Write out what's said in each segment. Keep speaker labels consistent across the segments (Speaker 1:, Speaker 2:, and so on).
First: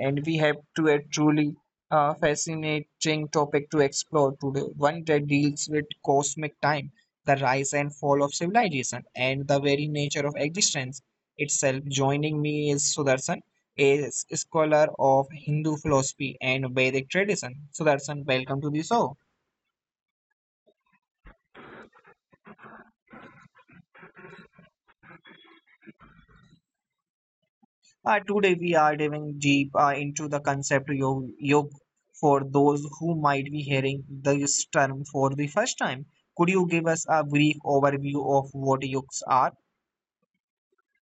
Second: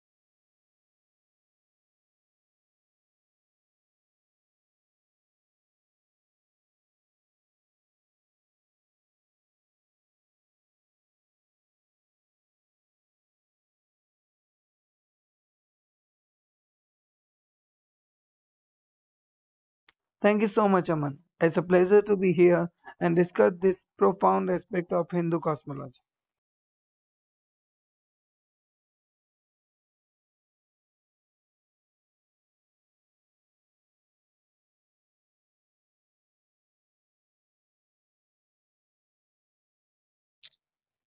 Speaker 1: and we have to a truly fascinating topic to explore today. One that deals with cosmic time, the rise and fall of civilization, and the very nature of existence itself. Joining me is Sudarshan, a scholar of Hindu philosophy and Vedic tradition. Sudarshan, welcome to the show.
Speaker 2: Thank you so much, Aman. It's a pleasure to be here and discuss this profound aspect of Hindu cosmology.
Speaker 1: Today we are diving deep into the concept yog for those who might be hearing this term for the first time. Could you give us a brief overview of what yogs are?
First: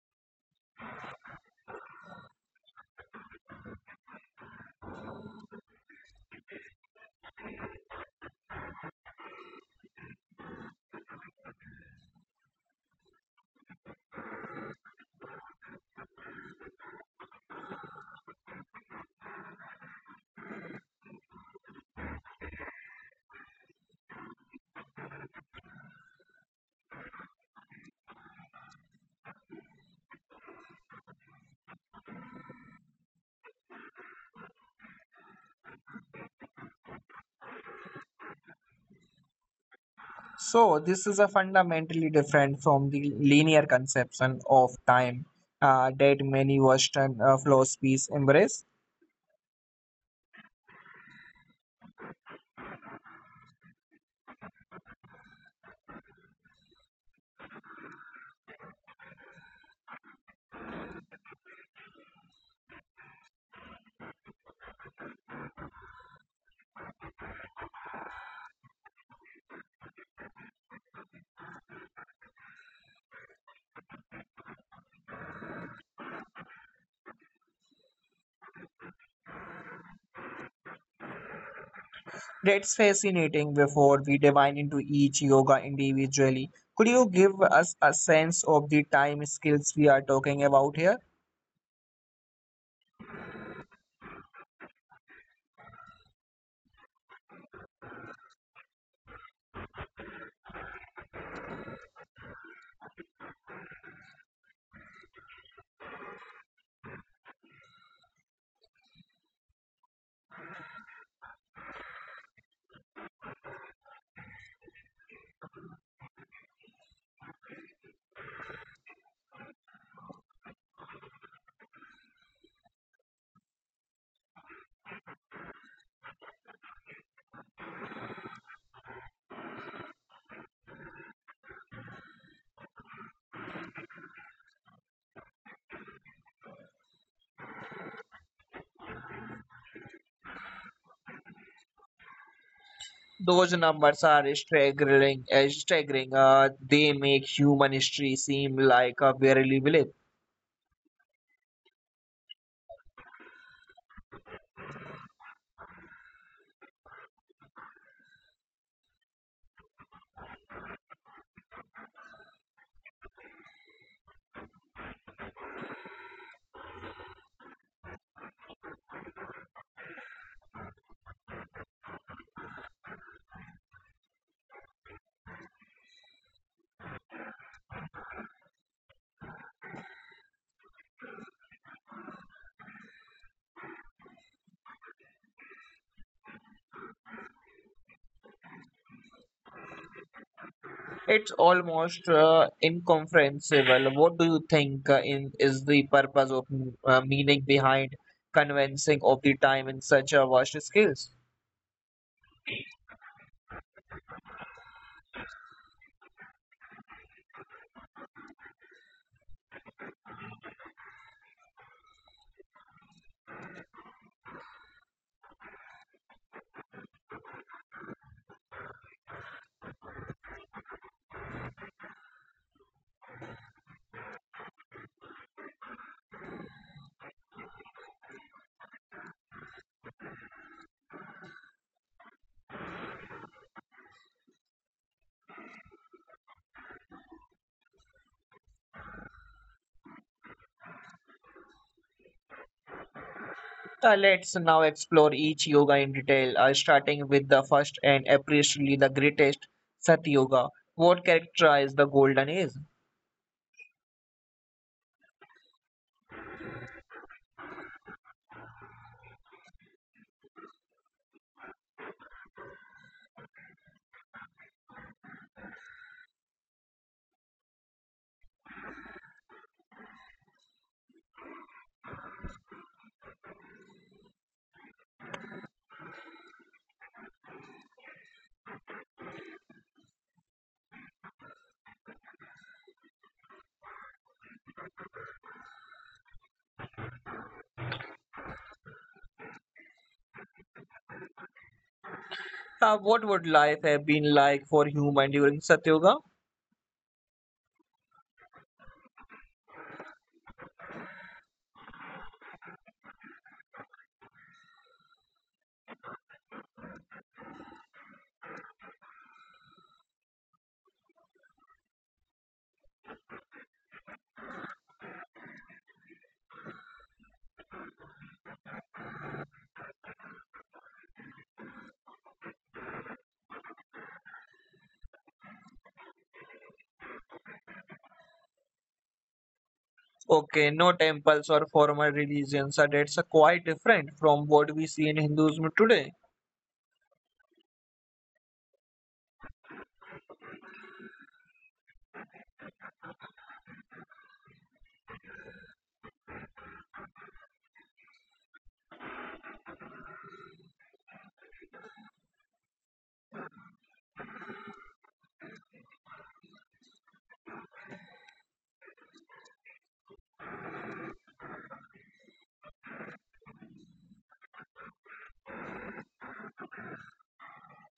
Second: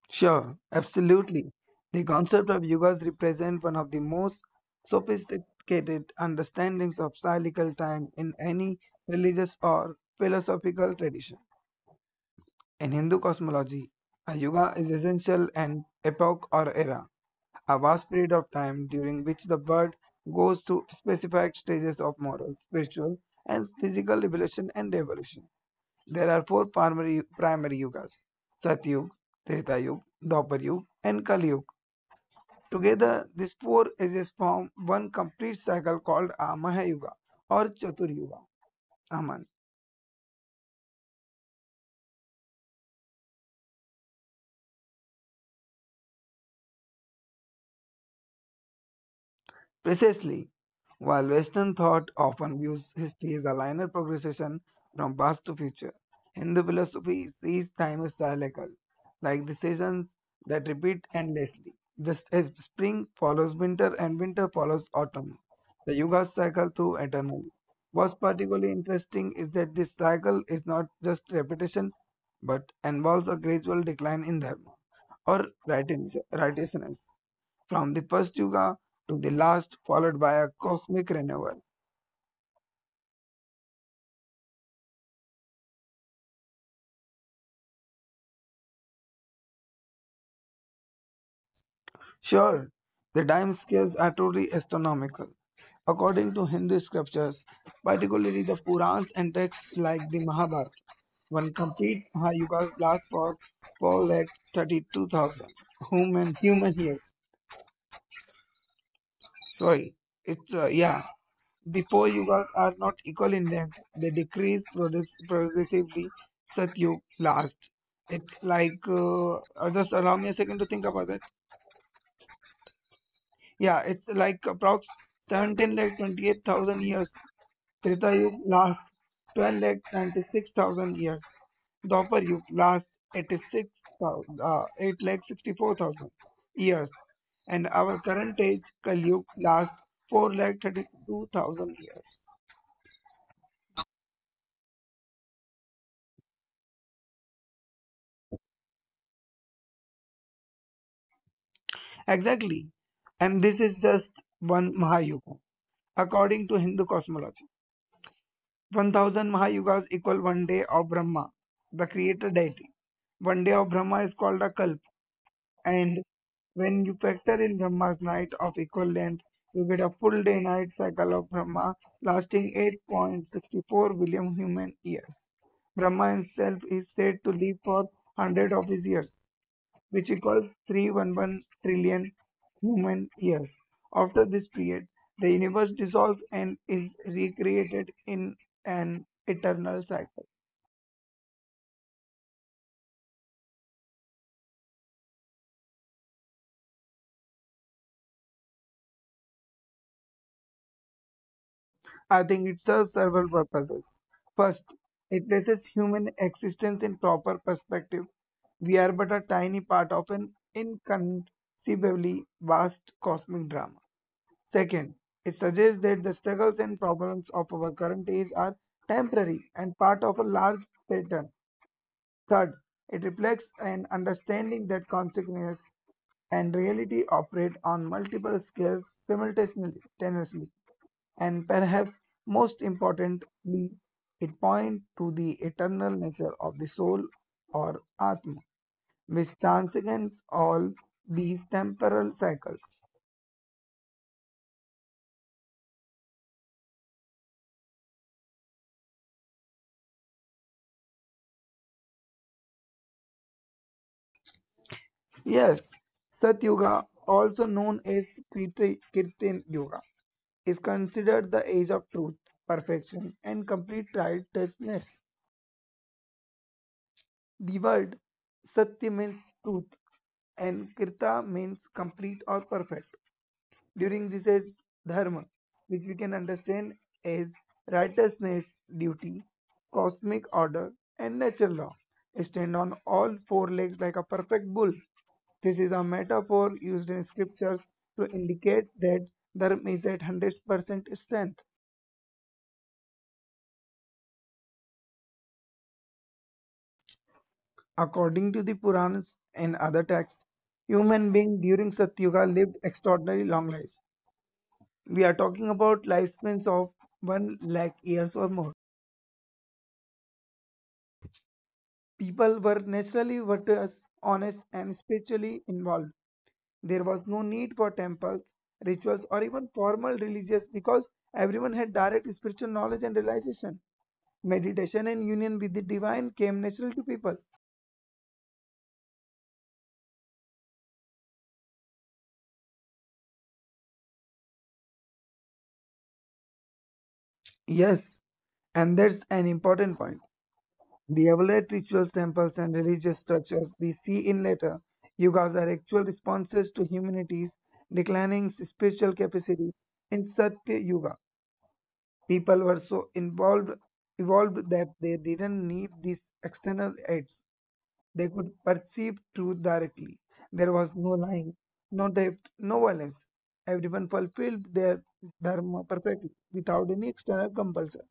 Speaker 2: Sure, absolutely. The concept of yugas represent one of the most sophisticated understandings of cyclical time in any religious or philosophical tradition. In Hindu cosmology, a yuga is essential an epoch or era, a vast period of time during which the world goes through specified stages of moral, spiritual, and physical evolution and evolution. There are four primary yugas: Satyug, Treta Yug, Dwapar Yug, and Kali Yug. Together, these four ages form one complete cycle called a Mahayuga or Chatur Yuga. Aman.
Speaker 1: So this is a fundamentally different from the linear conception of time that many Western philosophies embrace.
Speaker 2: Precisely. While Western thought often views history as a linear progression from past to future, Hindu philosophy sees time as cyclical, like the seasons that repeat endlessly. Just as spring follows winter and winter follows autumn, the yugas cycle through eternal. What's particularly interesting is that this cycle is not just repetition but involves a gradual decline in them or righteousness, from the first yuga to the last, followed by a cosmic renewal.
Speaker 1: That's fascinating. Before we dive into each yoga individually, could you give us a sense of the time scales we are talking about here?
Speaker 2: Sure, the time scales are totally astronomical. According to Hindu scriptures, particularly the Purans and texts like the Mahabharata, one complete Mahayuga's lasts for 4 lakh 32,000 human years. Sorry, it's the four yugas are not equal in length, they decrease progressively. Satyug last. It's like, just allow me a second to think about that. Yeah, it's like approx 17 lakh 28,000 years. Treta Yug last 12 lakh 96,000 years. Dwapar Yug last 8 lakh 64,000 years. And our current age, Kali Yug, last 4 lakh 32,000 years.
Speaker 1: Those numbers are staggering. They make human history seem like a barely blip.
Speaker 2: Exactly. And this is just one Mahayuga. According to Hindu cosmology, 1000 Mahayugas equal one day of Brahma, the creator deity. One day of Brahma is called a Kalp, and when you factor in Brahma's night of equal length, you get a full day night cycle of Brahma lasting 8.64 billion human years. Brahma himself is said to live for 100 of his years which equals 311 trillion human years. After this period, the universe dissolves and is recreated in an eternal cycle.
Speaker 1: It's almost incomprehensible. What do you think in is the purpose of meaning behind convincing of the time in such a vast scales?
Speaker 2: I think it serves several purposes. First, it places human existence in proper perspective. We are but a tiny part of an inconceivably vast cosmic drama. Second, it suggests that the struggles and problems of our current age are temporary and part of a large pattern. Third, it reflects an understanding that consciousness and reality operate on multiple scales simultaneously, and perhaps most importantly, it points to the eternal nature of the soul or Atma, which transcends all these temporal cycles.
Speaker 1: Let's now explore each yoga in detail, starting with the first and appreciably the greatest, Sat Yoga. What characterized the golden age?
Speaker 2: Yes, Sat Yuga, also known as Kirtan Yuga, is considered the age of truth, perfection, and complete righteousness. The word Satya means truth and Krita means complete or perfect. During this is Dharma, which we can understand as righteousness, duty, cosmic order, and nature law, stand on all four legs like a perfect bull. This is a metaphor used in scriptures to indicate that Dharma is at 100% strength.
Speaker 1: What would life have been like for human during Satyoga?
Speaker 2: According to the Puranas and other texts, human beings during Satyuga lived extraordinary long lives. We are talking about lifespans of 1 lakh years or more. People were naturally virtuous, honest, and spiritually involved. There was no need for temples, rituals, or even formal religious because everyone had direct spiritual knowledge and realization. Meditation and union with the divine came natural to people.
Speaker 1: Okay, no temples or formal religions, so that's quite different from what we see in Hinduism today.
Speaker 2: Yes, and that's an important point. The elaborate rituals, temples, and religious structures we see in later yugas are actual responses to humanity's declining spiritual capacity. In Satya Yuga, people were so involved evolved that they didn't need these external aids. They could perceive truth directly. There was no lying, no theft, no violence. Everyone fulfilled their dharma perfectly without any external compulsion.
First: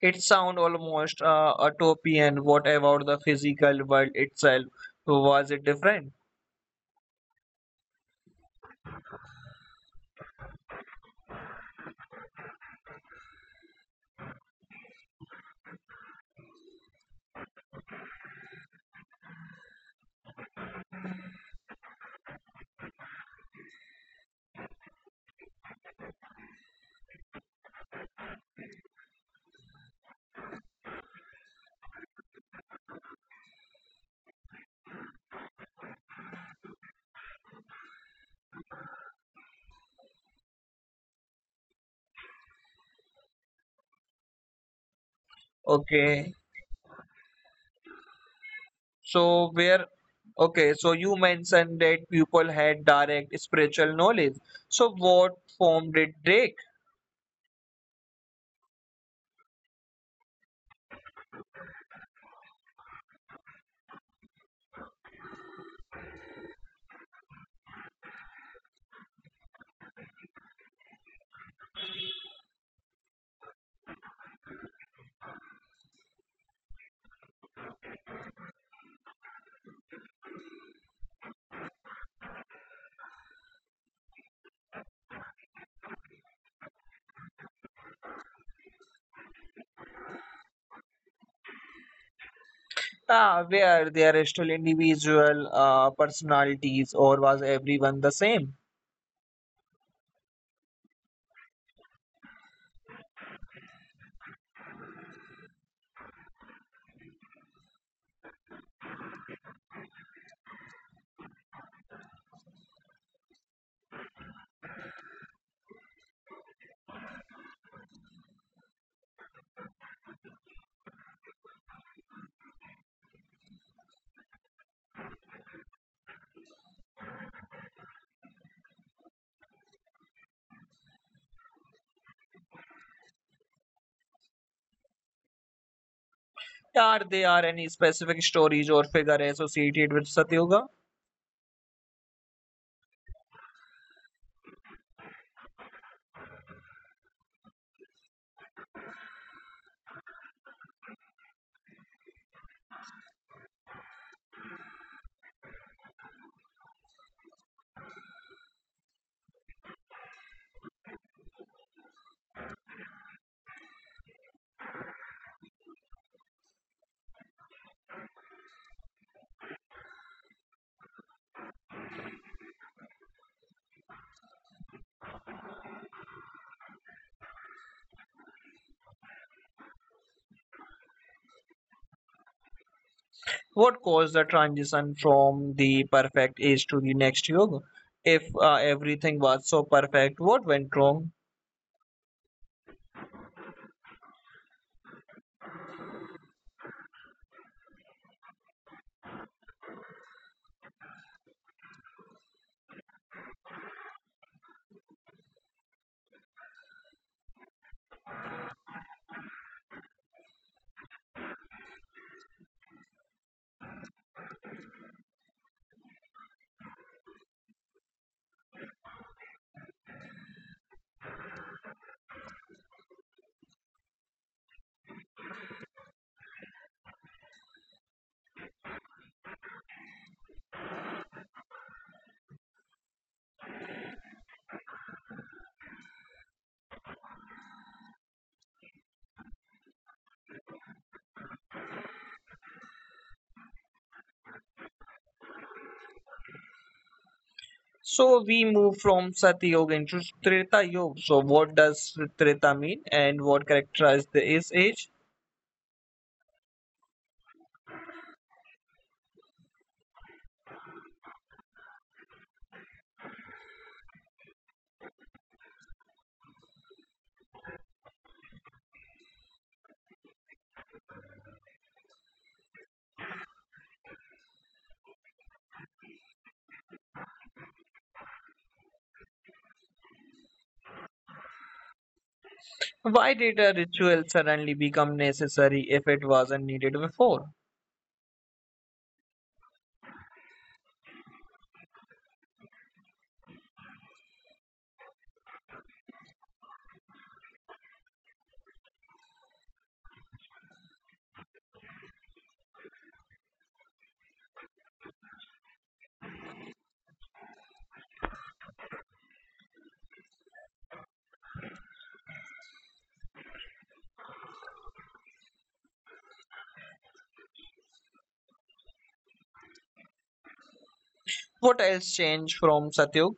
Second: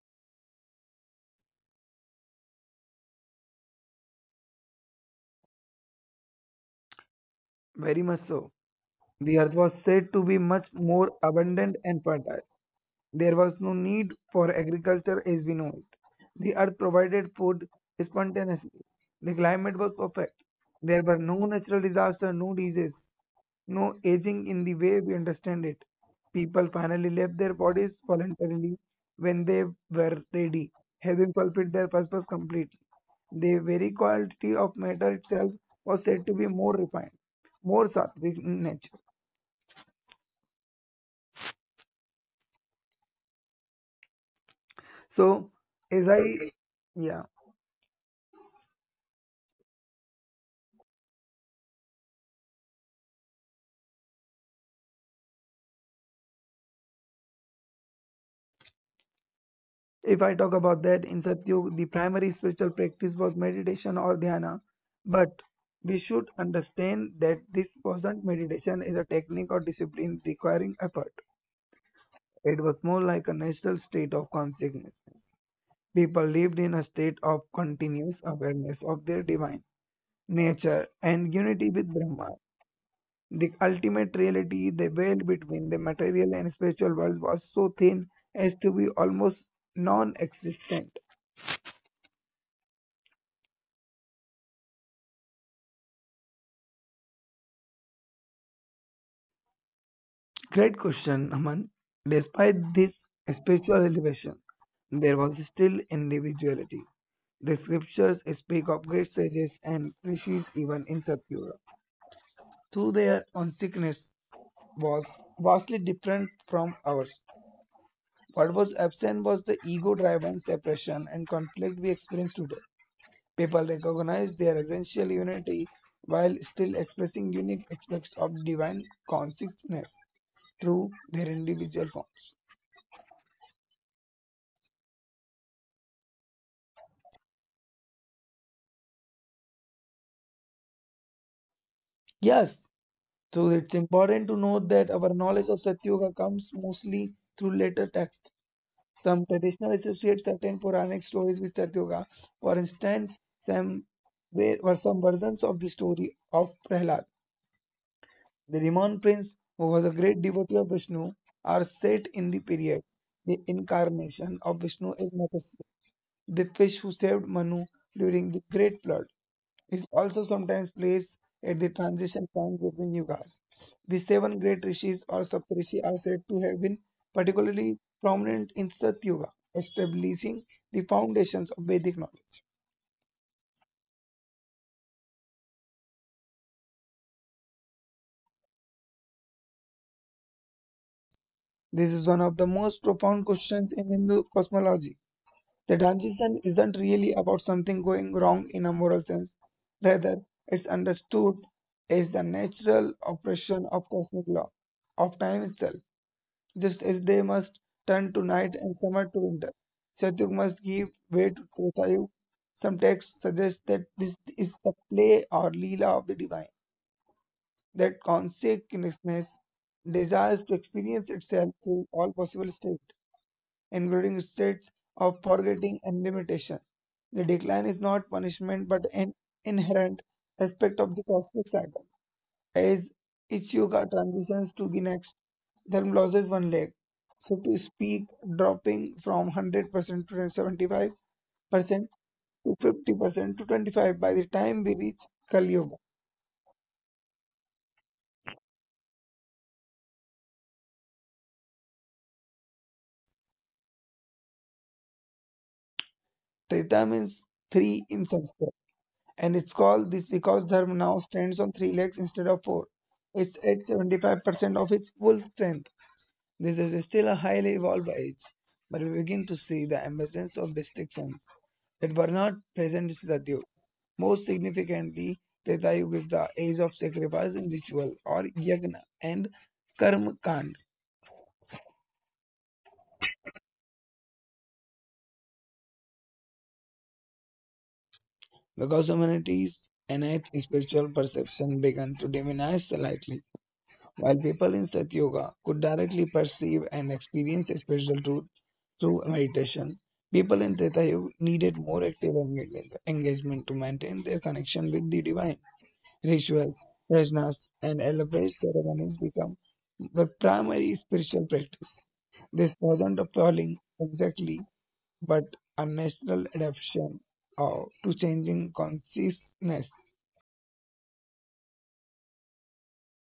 Speaker 1: It sounds almost utopian. What about the physical world itself? Was it different?
Speaker 2: Very much so. The earth was said to be much more abundant and fertile. There was no need for agriculture as we know it. The earth provided food spontaneously. The climate was perfect. There were no natural disasters, no disease, no aging in the way we understand it. People finally left their bodies voluntarily when they were ready, having fulfilled their purpose completely. The very quality of matter itself was said to be more refined, more sattvic in nature. So, as
Speaker 1: Okay,
Speaker 2: I, yeah,
Speaker 1: so where? Okay, so you mentioned that people had direct spiritual knowledge. So what form did take?
Speaker 2: if I talk about that in Satyug, the primary spiritual practice was meditation or dhyana, but we should understand that this wasn't meditation as a technique or discipline requiring effort. It was more like a natural state of consciousness. People lived in a state of continuous awareness of their divine nature and unity with Brahman. The ultimate reality, the veil between the material and spiritual worlds, was so thin as to be almost non existent.
Speaker 1: Ah, where they are still individual personalities, or was everyone the same?
Speaker 2: Great question, Aman. Despite this spiritual elevation, there was still individuality. The scriptures speak of great sages and rishis even in Satyuga, though their consciousness was vastly different from ours. What was absent was the ego driven separation and conflict we experience today. People recognize their essential unity while still expressing unique aspects of divine consciousness through their individual forms.
Speaker 1: Are there any specific stories or figure associated with Satyoga?
Speaker 2: Yes, so it's important to note that our knowledge of Satyoga comes mostly through later texts. Some traditional associate certain Puranic stories with Satyoga. For instance, some were some versions of the story of Prahlad, the Riman prince, who was a great devotee of Vishnu, are set in the period. The incarnation of Vishnu is Matsya. The fish who saved Manu during the Great Flood is also sometimes placed at the transition point between yugas. The seven great rishis or Saptarishi are said to have been particularly prominent in Satyuga, establishing the foundations of Vedic knowledge.
Speaker 1: What caused the transition from the perfect age to the next yoga? If everything was so perfect, what went wrong?
Speaker 2: This is one of the most profound questions in Hindu cosmology. The transition isn't really about something going wrong in a moral sense, rather, it's understood as the natural operation of cosmic law, of time itself. Just as day must turn to night and summer to winter, Satyug must give way to Tretayug. Some texts suggest that this is the play or Leela of the divine, that consciousness desires to experience itself through all possible states including states of forgetting and limitation. The decline is not punishment but an inherent aspect of the cosmic cycle. As each yoga transitions to the next, Dharma loses one leg. So to speak, dropping from 100% to 75% to 50% to 25% by the time we reach Kali Yuga.
Speaker 1: So we move from Satyoga into Treta Yoga. So what does Treta mean and what characterized this age?
Speaker 2: Treta means three in Sanskrit, and it's called this because Dharma now stands on three legs instead of four. It's at 75% of its full strength. This is still a highly evolved age, but we begin to see the emergence of distinctions that were not present in Satyu. Most significantly, Treta Yuga is the age of sacrifice and ritual or yagna and karma kand
Speaker 1: Why did a ritual suddenly become necessary if it wasn't needed before?
Speaker 2: because humanity's innate spiritual perception began to diminish slightly. While people in Satyoga could directly perceive and experience spiritual truth through meditation, people in Treta Yuga needed more active engagement to maintain their connection with the divine. Rituals, yajnas, and elaborate ceremonies become the primary spiritual practice. This wasn't appalling exactly, but a natural adaptation to changing consciousness.
Speaker 1: What else changed from Satyog?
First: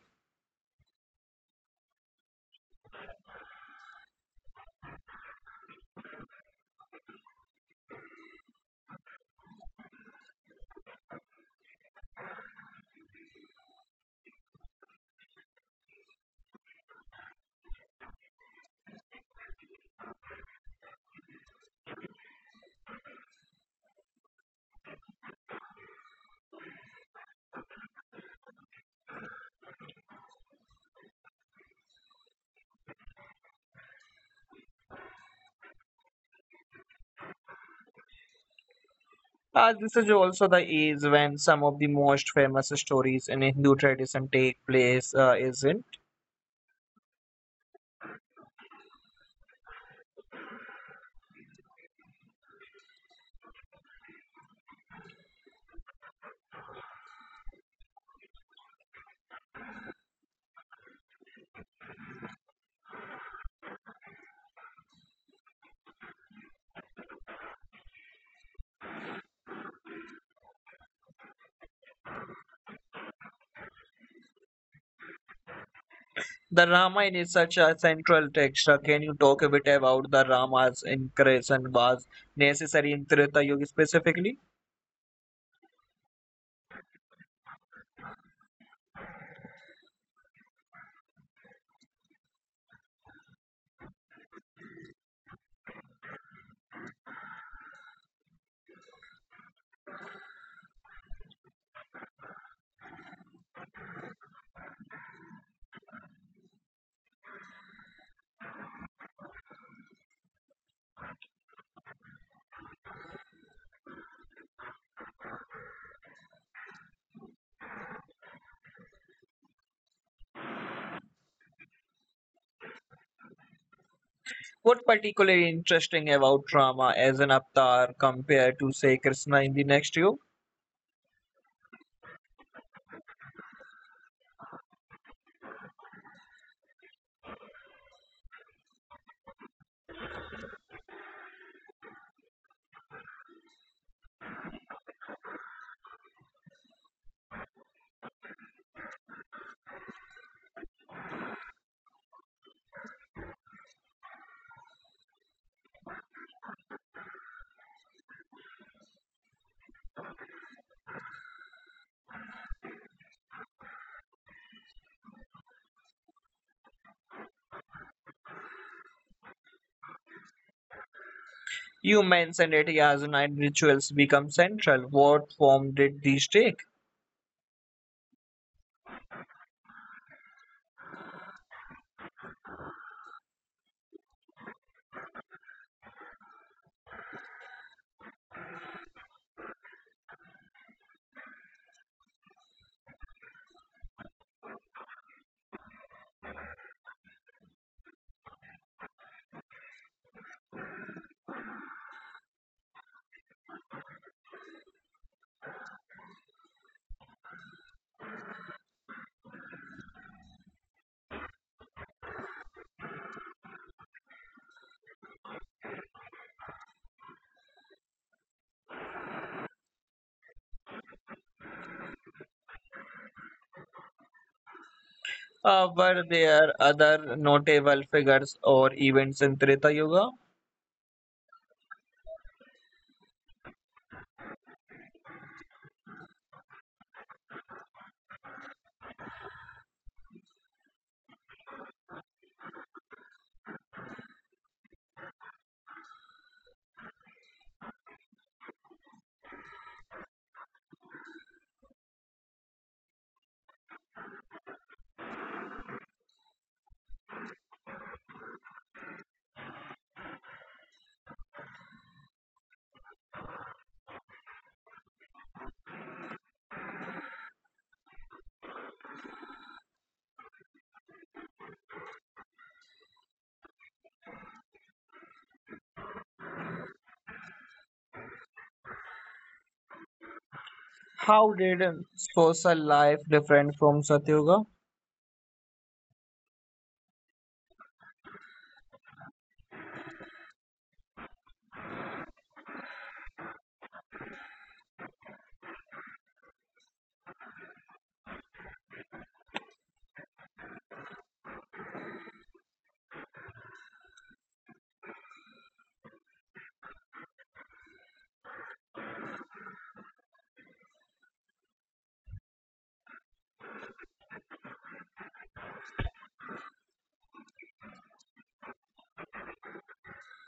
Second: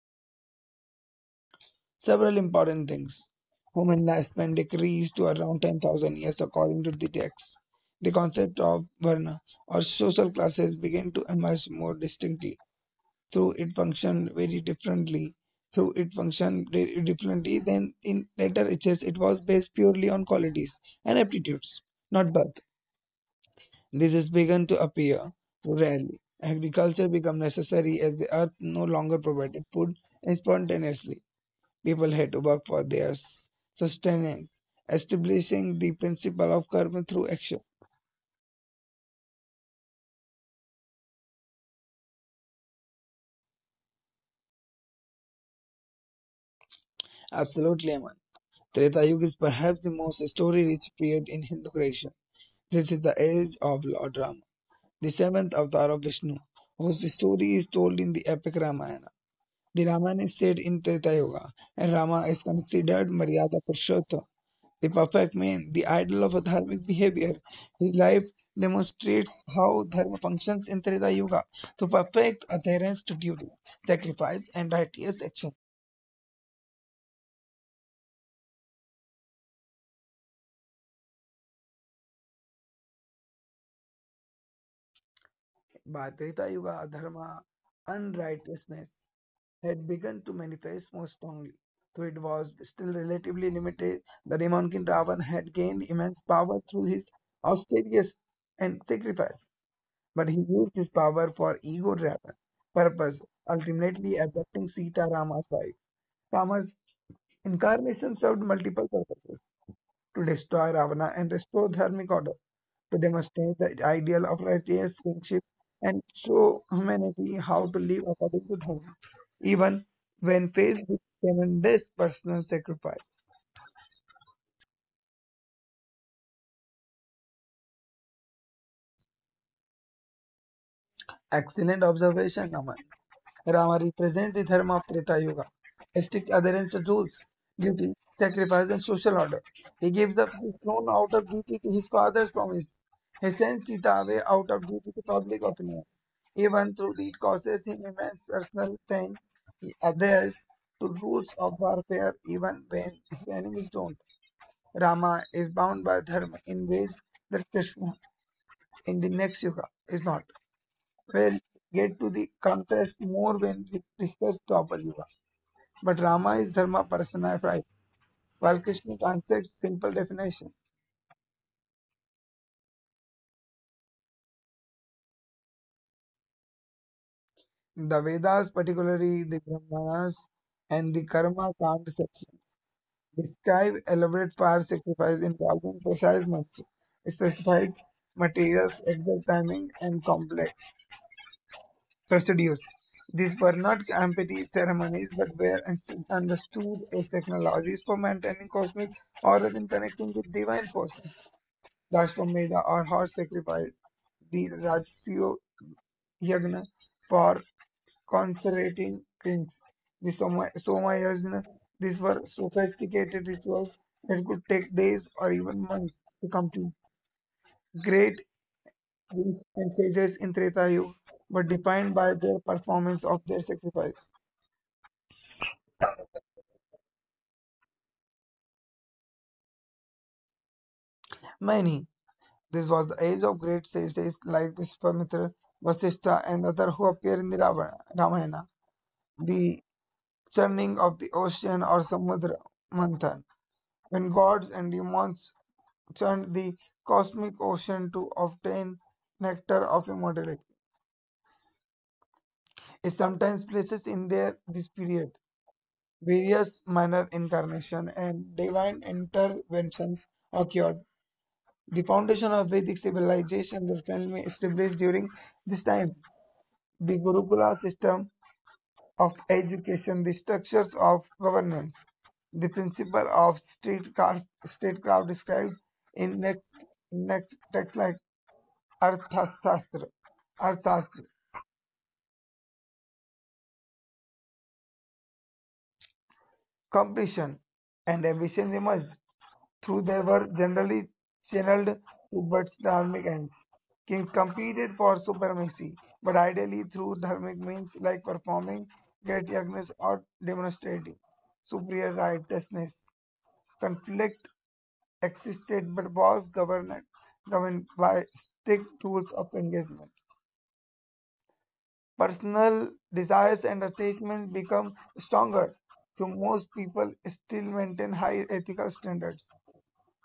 Speaker 2: Several important things. Human lifespan decreased to around 10,000 years according to the text. The concept of varna or social classes began to emerge more distinctly. Through it functioned very differently. Through it functioned very differently than in later ages. It was based purely on qualities and aptitudes, not birth. This has begun to appear rarely. Agriculture became necessary as the earth no longer provided food spontaneously. People had to work for their sustenance, establishing the principle of karma through action.
Speaker 1: This is also the age when some of the most famous stories in Hindu tradition take place, isn't?
Speaker 2: Absolutely, Aman. Treta Yuga is perhaps the most story-rich period in Hindu creation. This is the age of Lord Rama, the seventh avatar of Vishnu, whose story is told in the epic Ramayana. The Ramayana is set in Treta Yuga, and Rama is considered Maryada Purushottam, the perfect man, the idol of dharmic behavior. His life demonstrates how dharma functions in Treta Yuga to perfect adherence to duty, sacrifice, and righteous action.
Speaker 1: The Ramayana is such a central text. Can you talk a bit about the Rama's incarnation was necessary in Treta Yuga specifically?
Speaker 2: By Treta Yuga, dharma, unrighteousness had begun to manifest more strongly. Though it was still relatively limited, the demon king Ravan had gained immense power through his austerious and sacrifice, but he used his power for ego driven purpose, ultimately abducting Sita Rama's wife. Rama's incarnation served multiple purposes to destroy Ravana and restore dharmic order, to demonstrate the ideal of righteous kingship and show humanity how to live according to dharma, even when faced with tremendous personal sacrifice.
Speaker 1: What particularly interesting about Rama as an avatar compared to say Krishna in the next yuga?
Speaker 2: Excellent observation, Aman. Rama represents the dharma of Treta Yuga, strict adherence to rules, duty, sacrifice, and social order. He gives up his throne out of duty to his father's promise. He sends Sita away out of duty to public opinion. Even though it causes him immense personal pain, he adheres to rules of warfare even when his enemies don't. Rama is bound by dharma in ways that Krishna in the next yuga is not. Will get to the contrast more when we discuss the upper Yuga. But Rama is Dharma personified, while Krishna transacts simple definition.
Speaker 1: You mentioned it as nine rituals become central. What form did these take?
Speaker 2: The Vedas, particularly the Brahmanas and the Karma Kand sections, describe elaborate fire sacrifice involving precise mantra, specified materials, exact timing, and complex residues. These were not empty ceremonies, but were understood as technologies for maintaining cosmic order and connecting with divine forces. Lashvamedha or horse sacrifice, the Rajasya Yagna for consecrating kings, the Soma Yajna. These were sophisticated rituals that could take days or even months to complete. Great. Kings and sages in Treta Yuga were defined by their performance of their sacrifice.
Speaker 1: Were there other notable figures or events in Treta Yuga?
Speaker 2: Many. This was the age of great sages like Vishwamitra, Vasishtha, and others who appear in the Ramayana. The churning of the ocean or Samudra Manthan, when gods and demons churned the cosmic ocean to obtain nectar of immortality, is sometimes places in their this period. Various minor incarnations and divine interventions occurred. The foundation of Vedic civilization was firmly established during this time. The Gurukula system of education, the structures of governance, the principle of statecraft described in next texts like Arthashastra, Arthashastra,
Speaker 1: How did social life differ from Satyuga?
Speaker 2: completion, and ambition emerged, though they were generally channeled to Bud's dharmic ends. Kings competed for supremacy, but ideally through dharmic means like performing great yagnas or demonstrating superior righteousness. Conflict existed but was governed by strict rules of engagement. Personal desires and attachments become stronger, though most people still maintain high ethical standards.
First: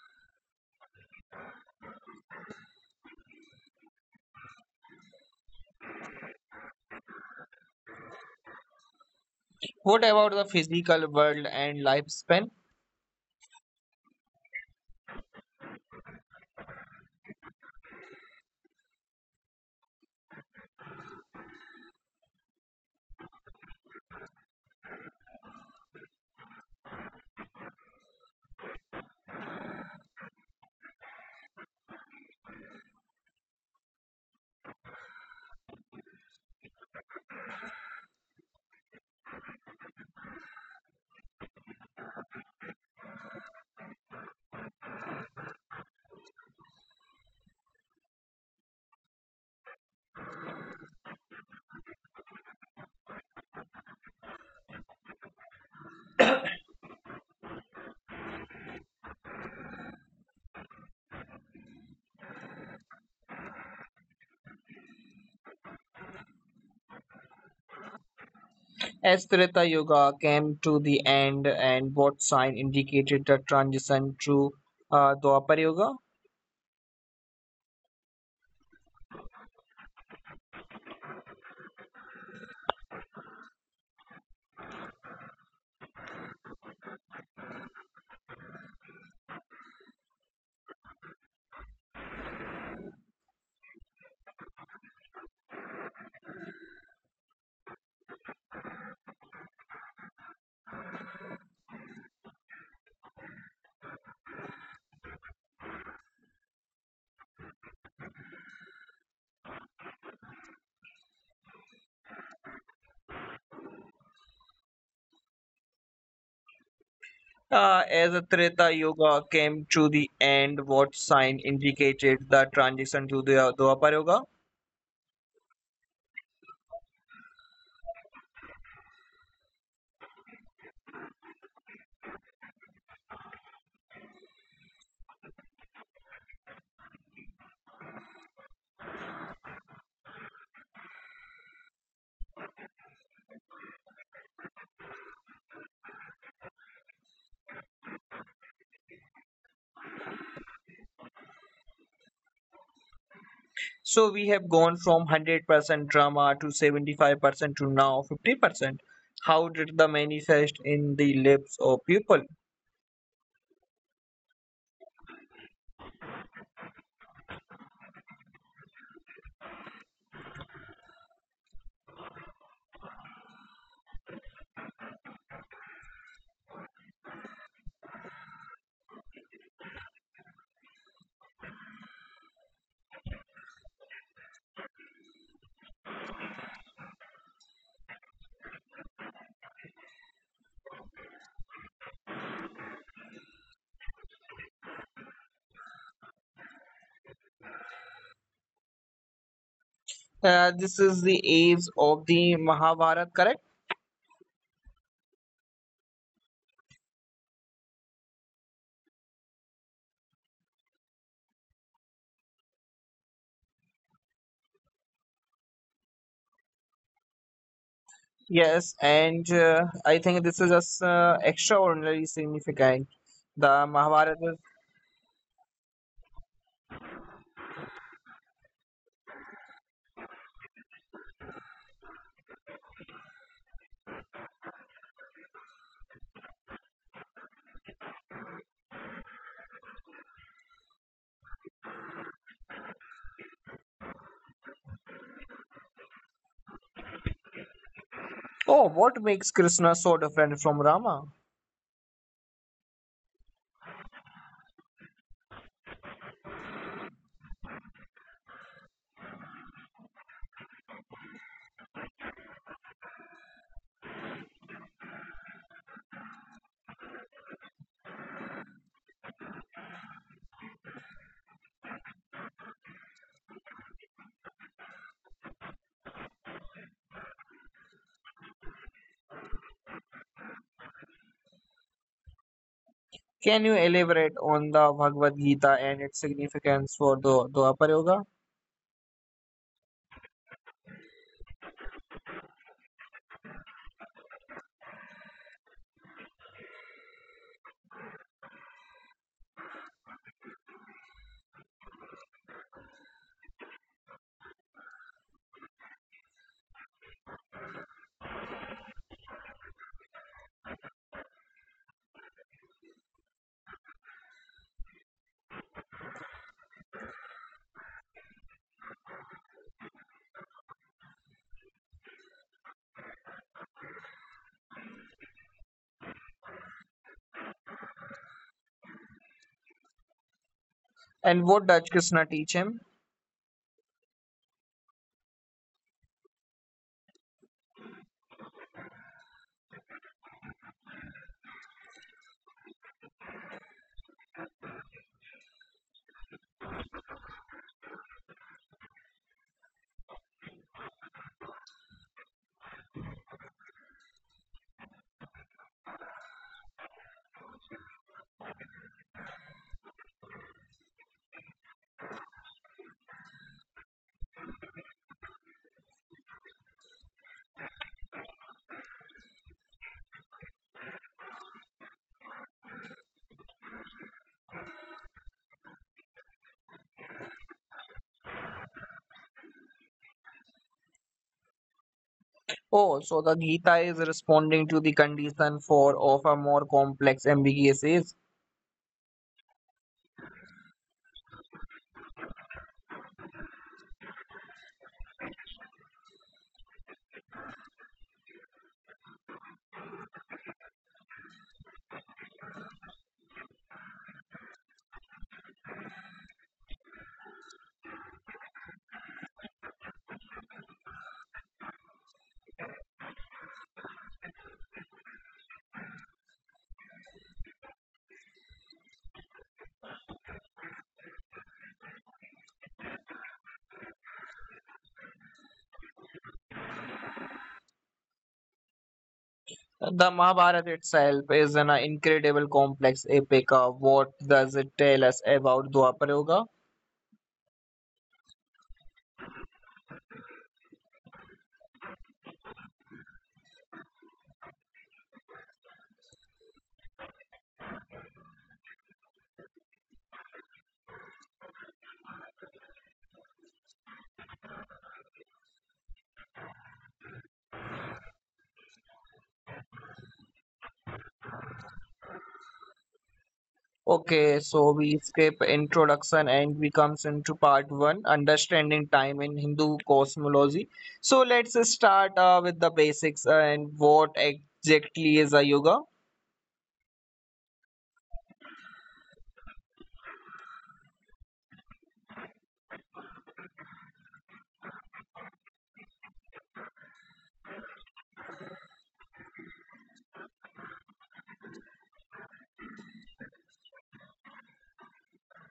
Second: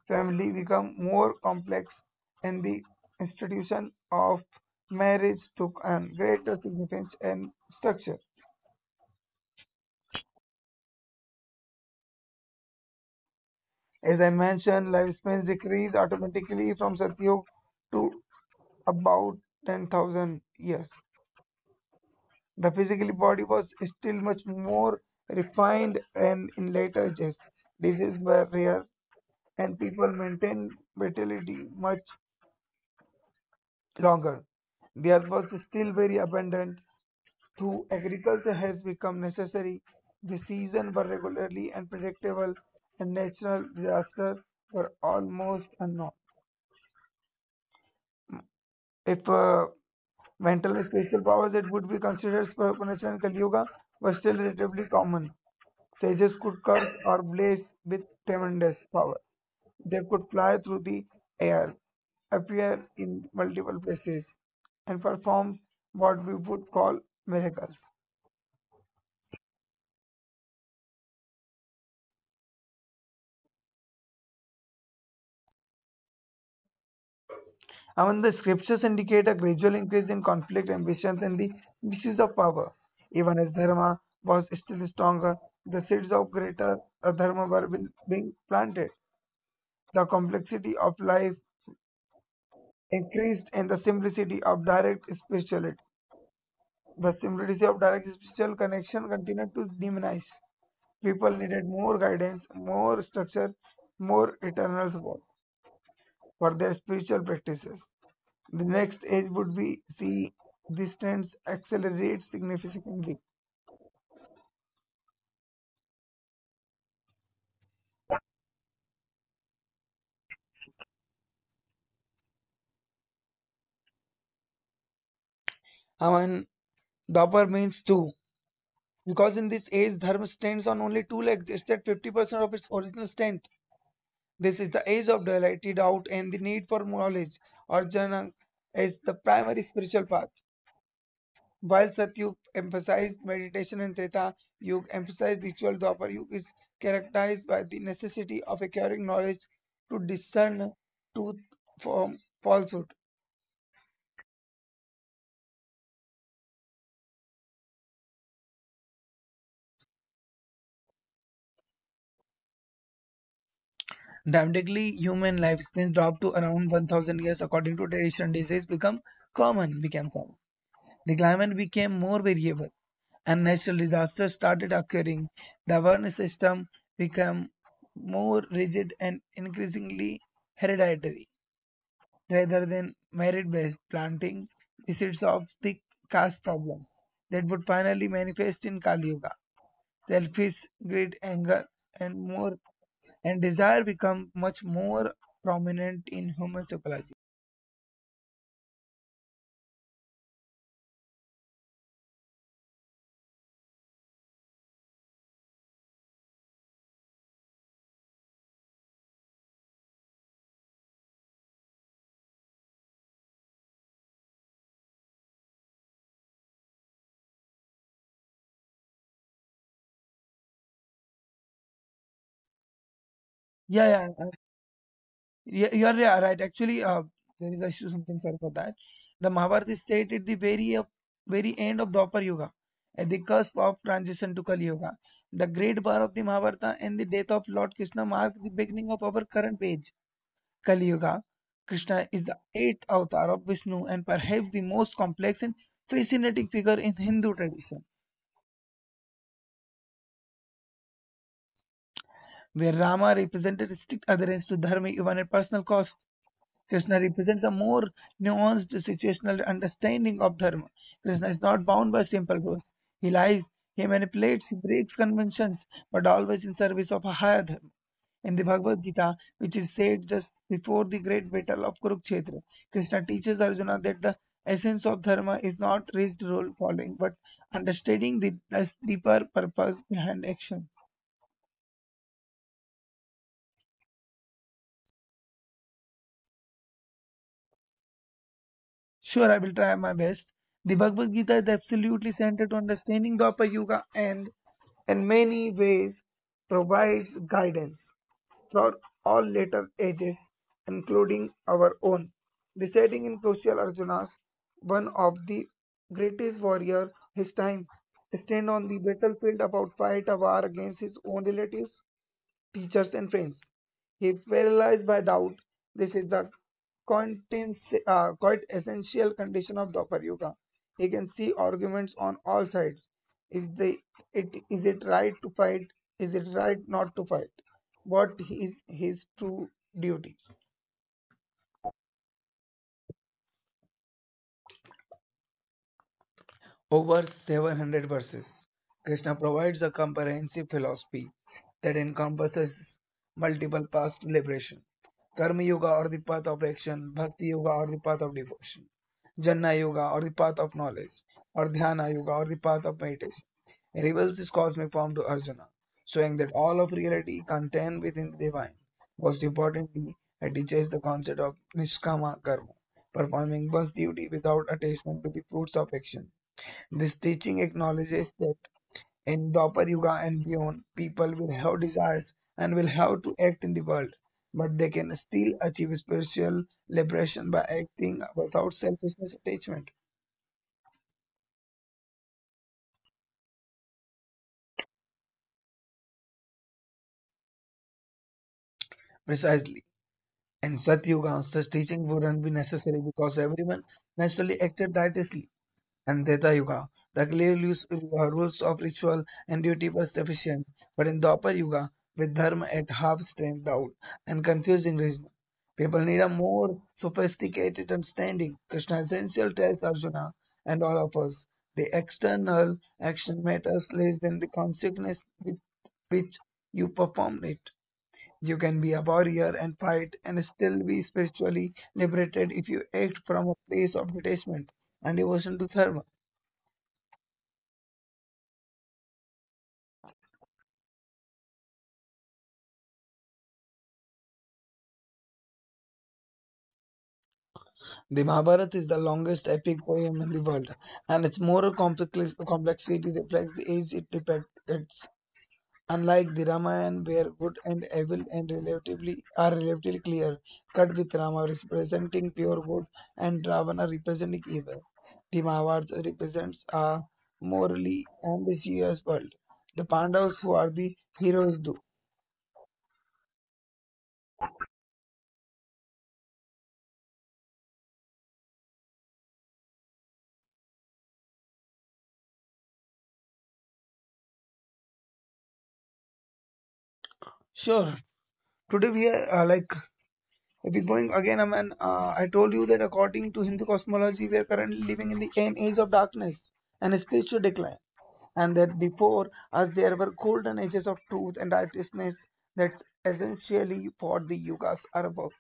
Speaker 2: Family became more complex and the institution of marriage took on greater significance and structure.
Speaker 1: What about the physical world and lifespan?
Speaker 2: As I mentioned, lifespans decrease automatically from Satyog to about 10,000 years. The physical body was still much more refined and in later ages. Diseases were rare and people maintained vitality much longer. The earth was still very abundant. Though agriculture has become necessary, the seasons were regularly and predictable, and natural disasters were almost unknown. If Mental and spiritual powers that would be considered supernatural in Kali Yuga were still relatively common, sages could curse or bless with tremendous power. They could fly through the air, appear in multiple places, and perform what we would call miracles.
Speaker 1: As Treta Yuga came to the end, and what sign indicated the transition to Dwapar Yuga?
Speaker 2: I mean, the scriptures indicate a gradual increase in conflict, ambitions, and the misuse of power. Even as Dharma was still stronger, the seeds of greater Dharma were being planted. The complexity of life increased and the simplicity of direct spirituality. The simplicity of direct spiritual connection continued to diminish. People needed more guidance, more structure, more eternal support for their spiritual practices. The next age would be C. These trends accelerate significantly.
Speaker 1: As Treta Yuga came to the end, what sign indicated the transition to the Dwapar Yuga?
Speaker 2: I mean, the upper means two. Because in this age, dharma stands on only two legs. It's at 50% of its original strength. This is the age of duality, doubt, and the need for knowledge. Arjuna is the primary spiritual path. While Satyug emphasized meditation and Treta Yug emphasized ritual, Dwapar Yug is characterized by the necessity of acquiring knowledge to discern truth from falsehood.
Speaker 1: So we have gone from 100% drama to 75% to now 50%. How did the manifest in the lips of people?
Speaker 2: Dramatically, human lifespans dropped to around 1000 years according to tradition. Became common. The climate became more variable and natural disasters started occurring. The awareness system became more rigid and increasingly hereditary rather than merit based, planting the seeds of the caste problems that would finally manifest in Kali Yuga. Selfish, greed, anger, and more and desire become much more prominent in human psychology.
Speaker 1: This is the age of the Mahabharata, correct? Yes, and I think this is just extraordinarily significant. The
Speaker 2: Yeah, yeah, uh,
Speaker 1: Mahabharata. Is-
Speaker 2: yeah, right. Actually, there is issue something sorry for that. The Mahabharata is set at the very end of Dwapar Yuga, at the cusp of transition to Kali Yuga. The great bar of the Mahabharata and the death of Lord Krishna mark the beginning of our current age, Kali Yuga. Krishna is the eighth avatar of Vishnu and perhaps the most complex and fascinating figure in Hindu tradition.
Speaker 1: Oh, what makes Krishna so different from Rama?
Speaker 2: Where Rama represented strict adherence to dharma even at personal cost, Krishna represents a more nuanced situational understanding of dharma. Krishna is not bound by simple rules. He lies, he manipulates, he breaks conventions, but always in service of a higher dharma. In the Bhagavad Gita, which is said just before the great battle of Kurukshetra, Krishna teaches Arjuna that the essence of dharma is not rigid rule following, but understanding the deeper purpose behind action.
Speaker 1: Can you elaborate on the Bhagavad Gita and its significance for the Dwapar Yoga?
Speaker 2: Sure, I will try my best. The Bhagavad Gita is absolutely central to understanding the Upper Yuga and, in many ways, provides guidance for all later ages, including our own. Reciting in crucial Arjuna's, one of the greatest warrior his time, stand on the battlefield about fight a war against his own relatives teachers, and friends. He paralyzed by doubt. This is the quite essential condition of Dwapar Yuga. He can see arguments on all sides. Is the is it right to fight? Is it right not to fight? What is his true duty?
Speaker 1: And what does Krishna teach him?
Speaker 2: Over 700 verses. Krishna provides a comprehensive philosophy that encompasses multiple paths to liberation. Karma Yoga or the path of action, Bhakti Yoga or the path of devotion, Jnana Yoga or the path of knowledge, or Dhyana Yoga or the path of meditation. He reveals his cosmic form to Arjuna, showing that all of reality contained within the divine. Most importantly, it teaches the concept of Nishkama Karma, performing one's duty without attachment to the fruits of action. This teaching acknowledges that in the Upper Yuga and beyond, people will have desires and will have to act in the world, but they can still achieve spiritual liberation by acting without selfishness attachment.
Speaker 1: Oh, so the Gita is responding to the condition for of a more complex ambiguous age.
Speaker 2: Precisely. In Satyuga, such teaching wouldn't be necessary because everyone naturally acted righteously. And Treta Yuga. The clear rules of ritual and duty were sufficient, but in the Upper Yuga, with Dharma at half strength out and confusing reason, people need a more sophisticated understanding. Krishna essential tells Arjuna and all of us the external action matters less than the consequence with which you perform it. You can be a warrior and fight and still be spiritually liberated if you act from a place of detachment and devotion to Dharma.
Speaker 1: The Mahabharata itself is an incredible complex epic. What does it tell us about Dwapara Yuga?
Speaker 2: The Mahabharata is the longest epic poem in the world, and its moral complexity reflects the age it depicts. Unlike the Ramayana, where good and evil and relatively are relatively clear, cut with Rama representing pure good and Ravana representing evil, the Mahabharata represents a morally ambiguous world. The Pandavas, who are the heroes, do.
Speaker 1: Okay, so we skip introduction and we comes into part one, understanding time in Hindu cosmology. So let's start with the basics and what exactly is a yoga.
Speaker 2: Sure, today we are like If we going again, Aman, I told you that according to Hindu cosmology, we are currently living in the end age of darkness and spiritual decline. And that before us, there were golden ages of truth and righteousness. That's essentially what the yugas are about.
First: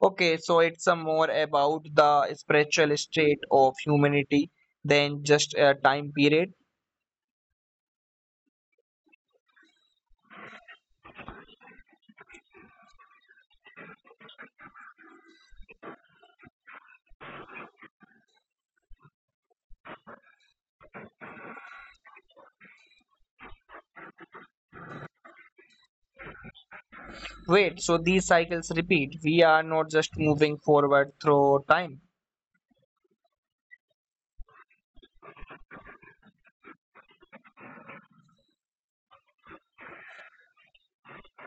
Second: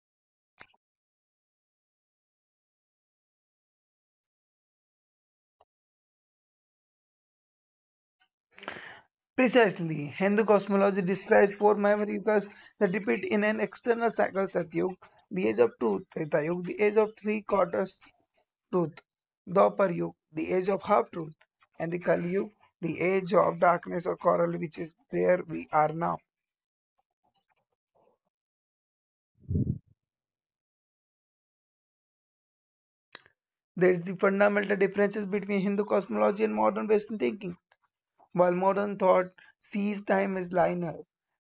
Speaker 1: Okay, so it's a more about the spiritual state of humanity than just a time period.
Speaker 2: Precisely, Hindu cosmology describes four minor yugas that repeat in an external cycle Satyug, the age of truth, Treta Yuga, the age of three quarters, truth, the upper yuga, the age of half truth, and the Kali Yuga, the age of darkness or coral, which is where we are now.
Speaker 1: Wait, so these cycles repeat. We are not just moving forward through time.
Speaker 2: There is the fundamental differences between Hindu cosmology and modern Western thinking. While modern thought sees time as linear,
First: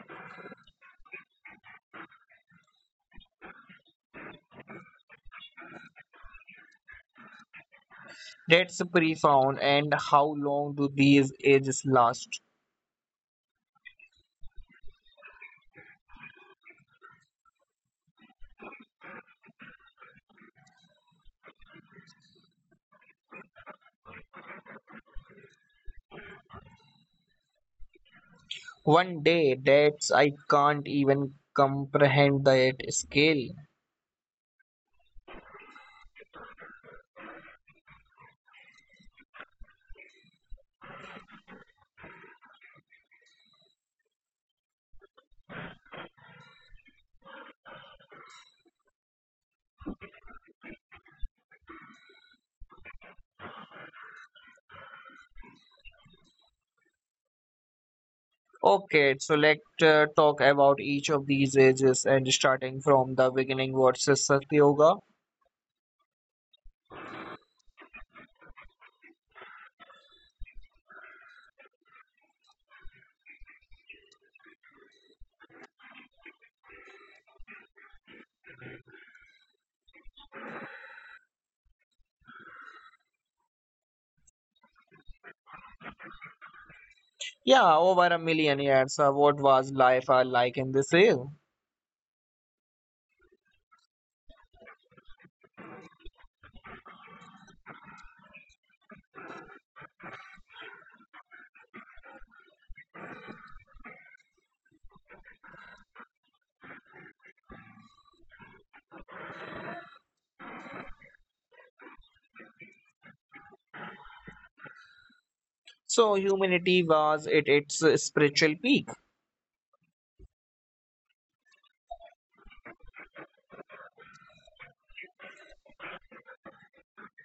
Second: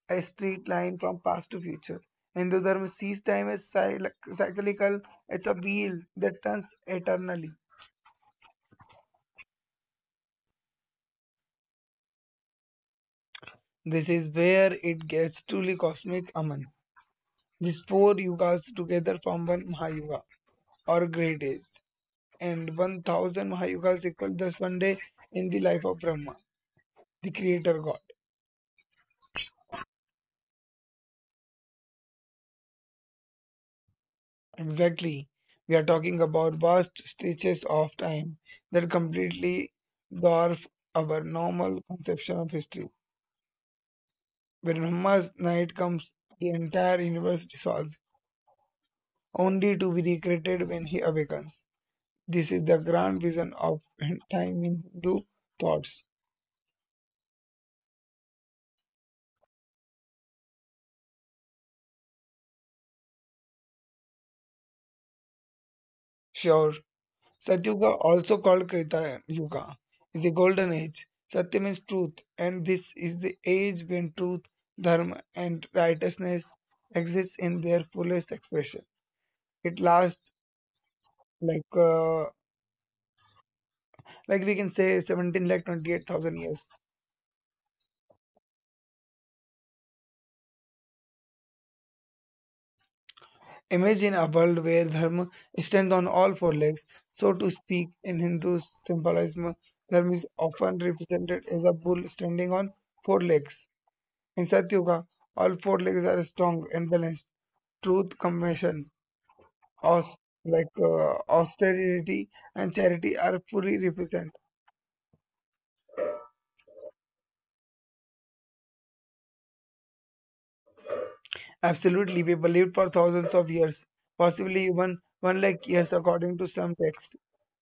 Speaker 2: a straight line from past to future, Hindu Dharma sees time as cyclical, it's a wheel that turns eternally.
Speaker 1: That's profound. And how long do these ages last?
Speaker 2: This is where it gets truly cosmic, Aman. These four yugas together form one Mahayuga or great age, and 1000 Mahayugas equal thus one day in the life of Brahma, the creator god.
Speaker 1: One day, that's I can't even comprehend that scale.
Speaker 2: Exactly. We are talking about vast stretches of time that completely dwarf our normal conception of history. When Brahma's night comes, the entire universe dissolves, only to be recreated when he awakens. This is the grand vision of time in Hindu thoughts.
Speaker 1: Okay, so let's talk about each of these ages and starting from the beginning. What's Satya Yoga?
Speaker 2: Sure, Satyuga, also called Krita Yuga, is a golden age. Satya means truth, and this is the age when truth, dharma, and righteousness exist in their fullest expression. It lasts like uh, we can say 17 lakh 28,000 years.
Speaker 1: Yeah, over a million years. What was life like in this era?
Speaker 2: Imagine a world where dharma stands on all four legs, so to speak. In Hindu symbolism, dharma is often represented as a bull standing on four legs. In Satyuga, all four legs are strong and balanced. Truth, compassion, aus- austerity, and charity are fully represented.
Speaker 1: So humanity was at its spiritual peak.
Speaker 2: Absolutely, we believed for thousands of years, possibly even one lakh years, according to some texts.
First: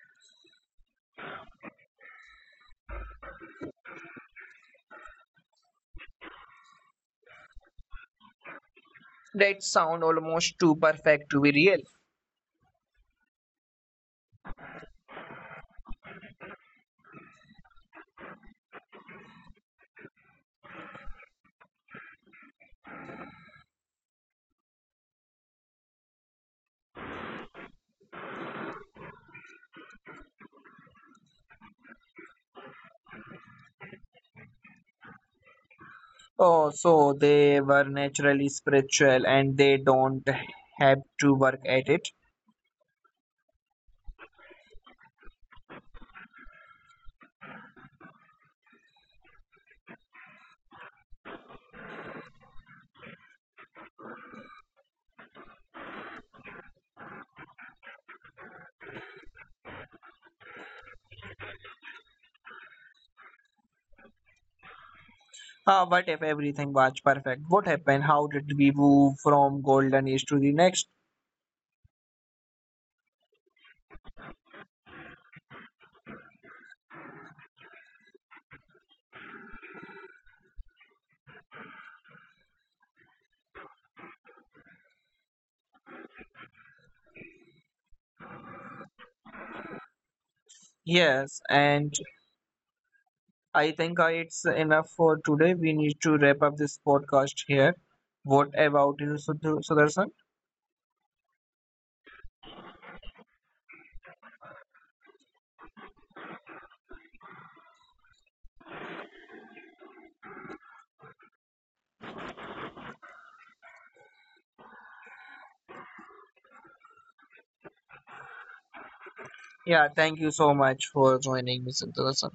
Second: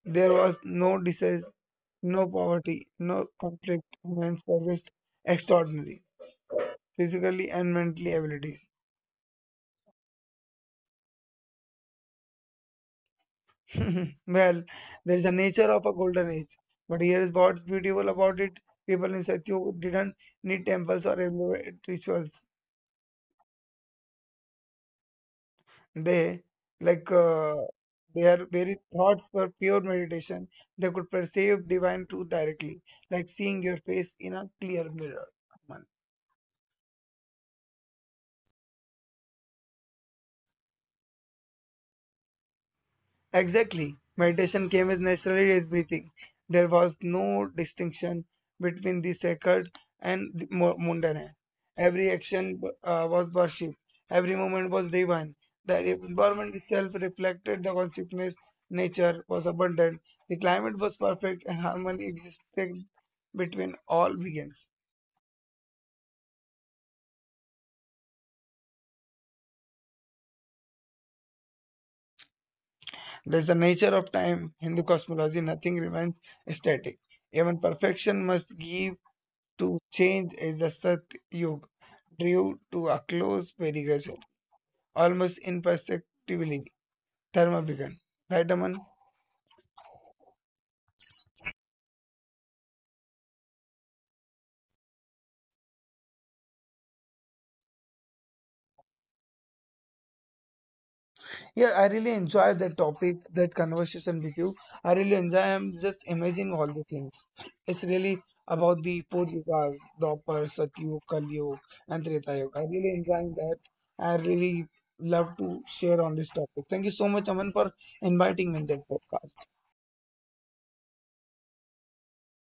Speaker 2: There was no disease, no poverty, no conflict. Humans possessed extraordinary physically and mentally abilities.
Speaker 1: That sound almost too perfect to be real.
Speaker 2: Well, there's a nature of a golden age. But here is what's beautiful about it. People in Satyu didn't need temples or elaborate rituals. They, like, uh, their very thoughts were pure meditation. They could perceive divine truth directly, like seeing your face in a clear mirror.
Speaker 1: Oh, so they were naturally spiritual and they don't have to work at it.
Speaker 2: Exactly. Meditation came as naturally as breathing. There was no distinction between the sacred and the mundane. Every action was worship. Every moment was divine. The environment itself reflected the consciousness. Nature was abundant. The climate was perfect, and harmony existed between all beings.
Speaker 1: What if everything was perfect? What happened? How did we move from golden age to the next?
Speaker 2: There is the nature of time. Hindu cosmology, nothing remains static. Even perfection must give to change as the Satyug drew to a close very gradual, almost imperceptibly. Dharma began. Right, Aman?
Speaker 1: Yes, and I think it's enough for today. We need to wrap up this podcast here. What about you, Sudarshan?
Speaker 2: Yeah, I really enjoy that topic, that conversation with you. I really enjoy. I'm just imagining all the things. It's really about the four yugas, Dwapar, Satyug, Kaliyug, and Treta Yuga. I really enjoying that. I really love to share on this topic. Thank you so much, Aman, for inviting me in that podcast.
Speaker 1: Yeah, thank you so much for joining me, Santosh.